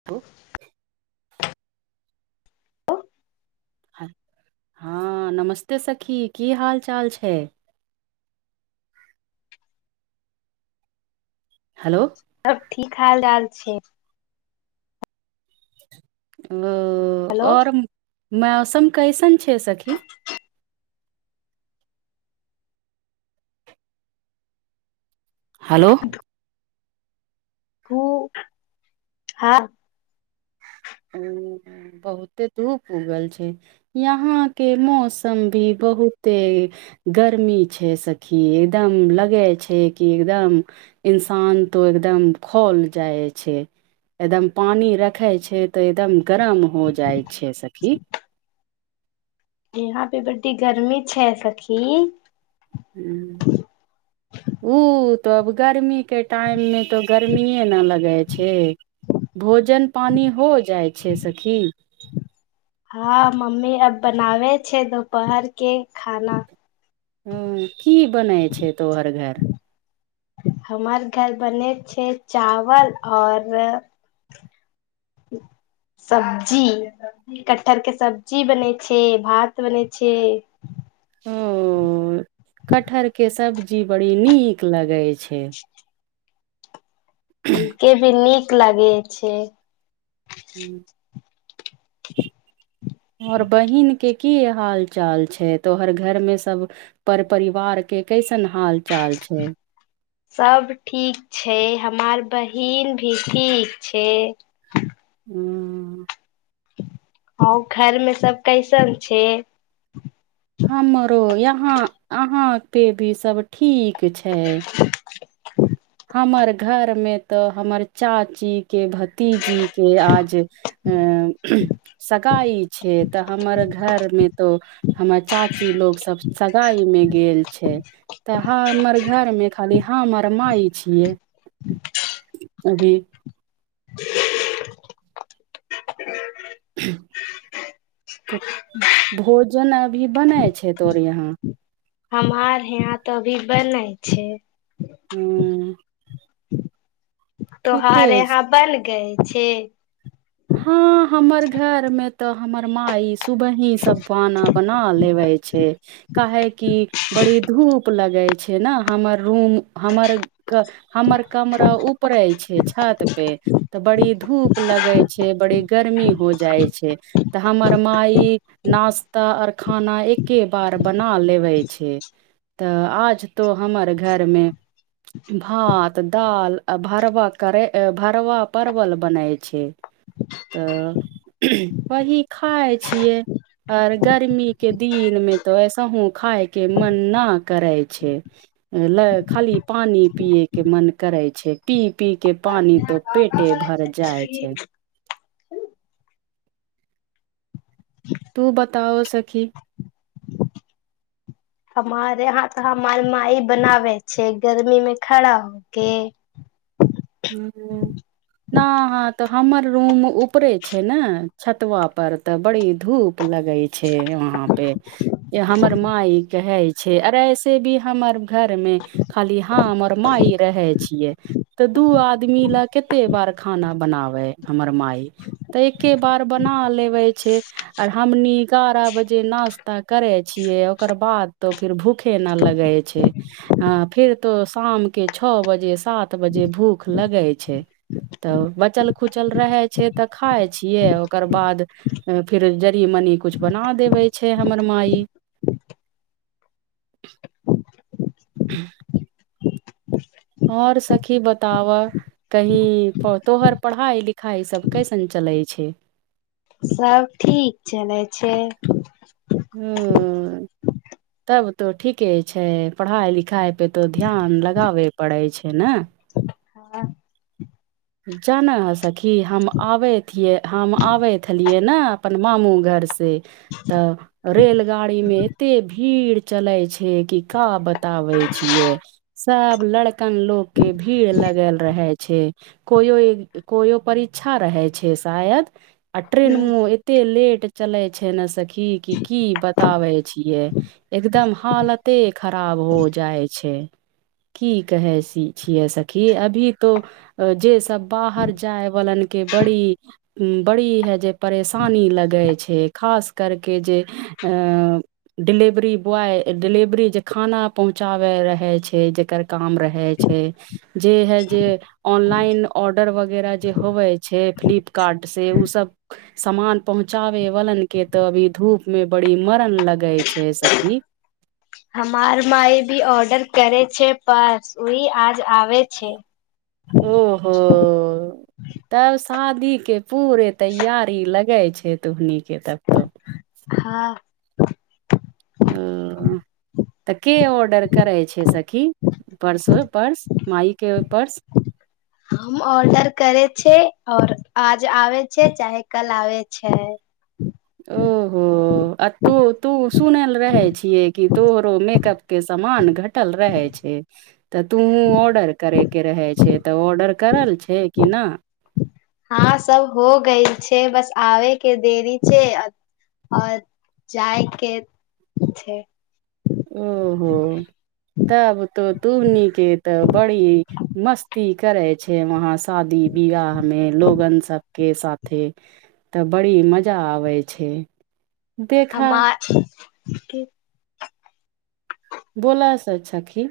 [inaudible] [inaudible] हँ नमस्ते सखी की हाल चाल छै हेलो सब ठीक हाल जाल छै ओ हेलो आओर मौसम कइसन छै सखी हलो [inaudible] बहुते धूप उगल छै यहां के मौसम भी बहुते गर्मी छै सखी एकदम लगे छै कि एकदम इंसान तो एकदम खौल जाय छै एकदम पानि रखे छै तऽ एकदम गरम हो जाय छै सखी यहाँ पे बड्डी गर्मी छै सखी [unintelligible] [unintelligible] उ तऽ अब गर्मी के टाइम मे तो गर्मीेए न लगे छै भोजन पानि हो जाय छै सखी हँ मम्मी अब बनावे छै दुपहर के खाना ह की बनै छै तोहर घर [unintelligible] हमर घर बनैत छै चावल आओर [unintelligible] सब्जी कटहर के सब्जी बनै छै भात बनै छै उं कटहर के सब्जी बड़ी नीक लगै छै [unintelligible] ह के भी नीक लागे छै [inaudible] आओर बहिन के की हाल चाल छै तोहर घर में सब पर परिवार के कैसन हाल चाल छौ सब ठीक छै हमार बहिन भी ठीक छै [inaudible] हँ घर मे सब कैसन छै हमरो यहां अहां पे भी सब ठीक छै हमर घर मे तऽ हमर चाची के भतीजी के आज अ सगाइ छै तऽ हमर घरमे तो हमर चाची लोग सब सगाई मे गेल छै तऽ ह हमर घर में खाली हम आओर माई छियै--अभी तऽ भोजन अभी बनैय छै तोर यहाँ हमार यहा तऽ अभी बनै छै हूँ तो हार ठीके यहाँ बन गए छी हाँ हमर घर मे त हमर माई सुबह ही सब बना बना लेबै छै काहे कि बड़ी धूप लगै छै ने हमर रूम हमर क हमर कमरा ऊपरे छै छत पे तऽ बड़ी धूप लगे छै छै बड़ी गर्मी बुझाय छै तऽ हमर माई नास्ता आर खाना एके बार बना लेबै छै तऽ आज तो हमर घरमे भात दाल आ भरवा करै भरबा परवल बनय छैय। तऽ वही खाय छियै। आऔर गर्मी के दिन में तऽ ऐसहु खााय के मन न करे छैय। ल खाली पानि पियएके मन करे छैय पी पी के पानि तो पेटे भर जाइ छैय। तू बताओ सखी। हमारे यहाँ तऽ हमर माइ बनाबै छैय गर्मी मे खड़ा होके। हू न हा तऽ हमर रूम ऊपरे छैय ने छतवा पर त बड़ी धूप लगै छैय वहाँ पे हमर माय कहै छैय अर ऐसे भी हमर घरमे खाली हम और मााय रहै छियै। तऽ दू आदमी लऽ कते बार खाना बनाबे हमर माय। तऽ एके बार बना लेबे छैय। आर हमनि एगारह बजे नाास्ता करै छियै ओकर बाद फिर भूखे न लगे छैय आ फेर तो शामके छओ बजे सात बजे भूख लगै छैय। तऽ बचल खुचल रहै छैय तऽ खााय छियै ओकर बाद फिर जरी मनी कुछ बना देवे छैय हमर माई। [unintelligible] आओर सखी बताव? कही तोहर पढ़ाइ लिखाइ सभ कैसन चलै छैय? सब ठीक चलै छैय। हूं तब तो ठीके छैय पढ़ाई लिखाई पे तो ध्यान लगाबे पड़े छैय न। हँ जाना है सखी हम आबय थीय हम आबैत हलियै न अपन मामू घरसे तऽ रेलगाड़ीमे एते भीड़ भीड़ चले छैय कि का बताबे छियै सब लड़क कन लोग के भीड़ लगल रहे छैय। कोयो ई कोयो परीक्षा रहै छैय शायद आ ट्रेनमो एते लेट चलै छैय ने सखी की की बताबे छियै। एकदम हालते खराब हो जाइ छैय। की कहै सि छियै सखी अभी तो जे सब बाहर जाय वालनके बड़ी बड़ी हे जे परेशानी लगै छैय खास करकेऽ जे अ डिलेवरी बॉय डिलेवरी जे खाना पहुंचाबे रहे छैय जेकर काम रहे छैय। छैय जे ह जे ऑनलाइन ऑर्डर वगैरह जे होवे छैय फ्लिपकार्ट से ओसभ सामान पहुँचाबे वालन के तऽ अभी धूप मे बड़ी मरन लगै छैय सखी। हमार माय भी ऑर्डर करे छैय परस ओहि आज आबे छैय। ओ हो तब शादीके पूरे तैयारी लगे छतय तुहनीके तब तो। हँ ओ तऽ के ऑर्डर करै छैय सखी? पर्स हो पर्स माइके पर्स। हम ऑर्डर करे छैय और आज आबे छैय चाहे कल आबे छैय। ओहो आ तू तू सुनल रहै छिय कि तोरो मेकअप के समान घटल रहै छैय। तऽ तूहु ऑर्डर करेके रहे छैय तऽ ऑर्डर करल छैय कि ना? हँ सब हो गई छैय बस आबेके देरी छैय। आओर जाइके छैय। ओहो तब तो तूबनी के तऽ बड़ी मस्ती करै छैय वहाँ शादी बियाह मे लोगन सब के साथे तऽ बड़ी मजा आबे छैय। हमार [unintelligible] बोलस छखी।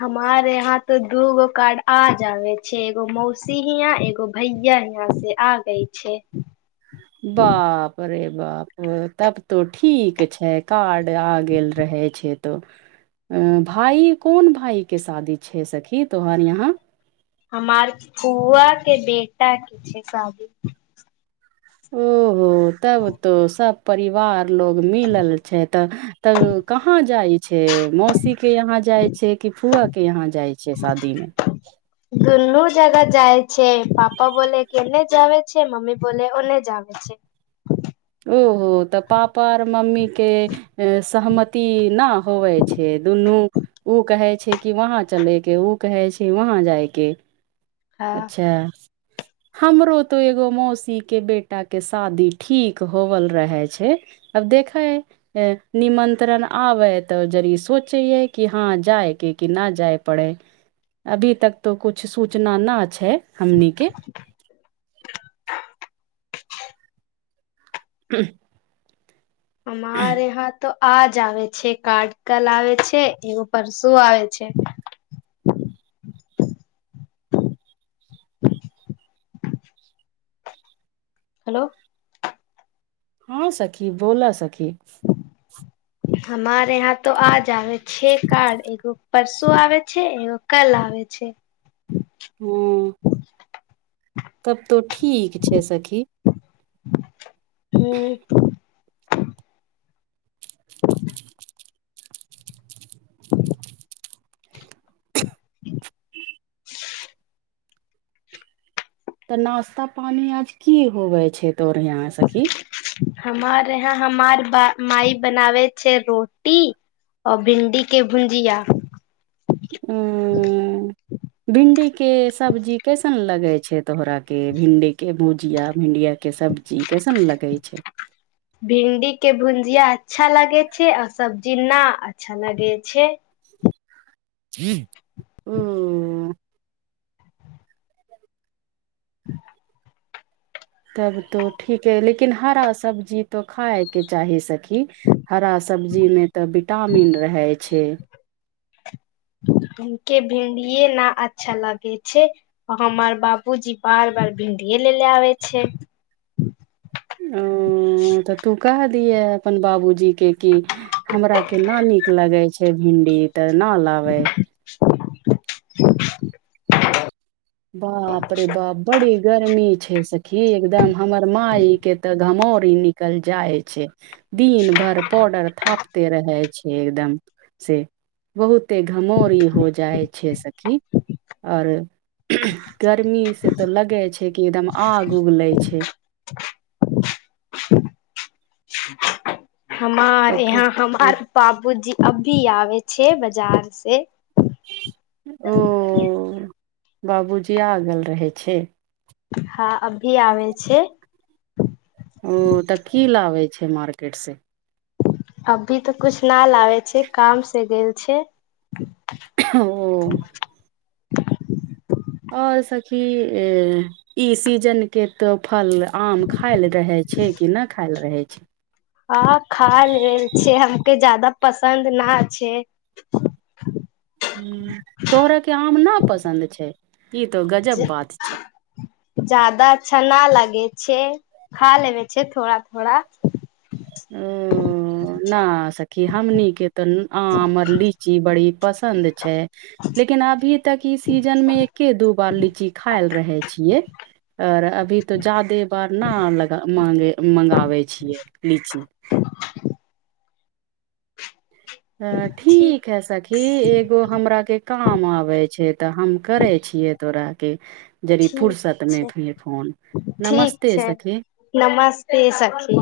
हमार यहाँ तो दूगो कार्ड आ जावे छैय एगो मौसी हींया एगो भैया हींया से। आ गै छैय। बाप रे बाप तब तो ठीक छैय कार्ड आ गेल रहै छैय तऽ अ भाय कोन भाय के शादी छैय सखी तोहर यहाँ? हमार फुआके बेटाके छैय शादी। ओहो तब तो सब परिवार लोग मिलल छैय तऽ तब कहाँ जाइ छैय? मौसीके यहाँ जाइ छैय कि फुआके यहाँ जाइ छैय शादी मे। दुनू जगह जाइ छैय पप्पा बोल केने जाए छैय मम्मी बोल ओने जाए छैय। ओहो तऽ पापा आर मम्मी के सहमति न होवै छैय दुनू ओ कहै छैय कि वहाँ चलै के ओ कहै छैय वहाँ जायके। हँ अच्छा हमरो तो एगो मौसी के बेटा के शादी ठीक होबल रहै छैय अब देखै निमंत्रण आबै तऽ जर सोचे ह कि हँ जायके कि ना जाय पड़े अभी तक तो कुछ सूचना न छैय हमनी के। [unintelligible] हमार यहां त आ जाबे छैय कार्ड कल आबे छैय एगो परसो आबे छैय। हेलो हँ सखी बोल सखी। ह। हमर यहाँ त आ जबे छैय कार्ड एगो परसू आबे छैय एगो कल आबे छैय। हँ तब तो ठीक छैय सखी। हूं [inaudible] तऽ नाास्ता पानी आज की होवे छैय तोर यहाँ सखी? हमर यहाँ हमार माय बनाबै छैय रोटी आ भिन्डीके भुजिया। ह भिंडी के सब्जी कैसन लगै छैय? तोहराके भिंडीके भुजिया भिंडियाके सब्जी कैसन लगे छैय? भिंडीके भुजिया अच्छा लगे छैय आ सब्जी न अच्छा लगे छैय। ओ तब तो ठीक है लेकिन हरा सब्जी तो खायके चाही सखी। हरा सब्जीमे तऽ विटामिन रहै छैय। [inaudible] भिडिए न अच्छा लागे छैय। हमार बाबूजी बार बार भिणडीे लेले आबे छैय। ओ तऽ तू कह दिहे अपन बाबूजी के की हमराके न नीक लगे छैय भिंडी तऽ न लाबे [unintelligible] बाप रे ब बड़ी गर्मी छैय सखी एकदम हमर माायके तऽ घमौरी निकल जाइ छैय। दिन भरि पौडर थापते रहै छैय एकदम से। बहुते घमोरी हो जाइ छैय सखी आओर गर्मीसे तऽ लगे छैय कि एकदम आग उगलै छैय। हमार तऽ यहाँ हमार बाबूजी अभी आबे छैय बाजार से। ओ बाबूजी आ गेल रहै छैय। हँ अभी आबे छैय। ओ तऽ की लाबै छैय मार्केट से? अभी तऽ कुछ न लाबे छैय कामसे गेल छैय। ओ आओ सखी ए ई सीजनके तो फल आम खायल रहे छैय कि नहि खायल रहे छैय? ह खा लेल छ हम के जदा पसन्द न छैय। ह तोहरयके आम नहि पसन्द छैय ई तऽ गजब बात छैय। ज्यादा अच्छा न लगे छैय खा लेबे छैय थोड़ा थोड़ा। ओ ना सखी हमनिके तो आम आऔर लीची बड़ी पसन्द छैय। लेकिन अभी तक ई सीजन में एके दू बार लीची खायल रहे छियै। आओर अभी तऽ ज्यादे बार ने लगा मांगे मगाबै छियै लीची। अ ठीक है सखी एक एगो हमरा के काम आबे छैय तऽ हम करे छियै तोराके। जरी ठीक फुरसतमे छै भेल फोन ठीक नमस्ते छै सखी। नमस्ते सखी।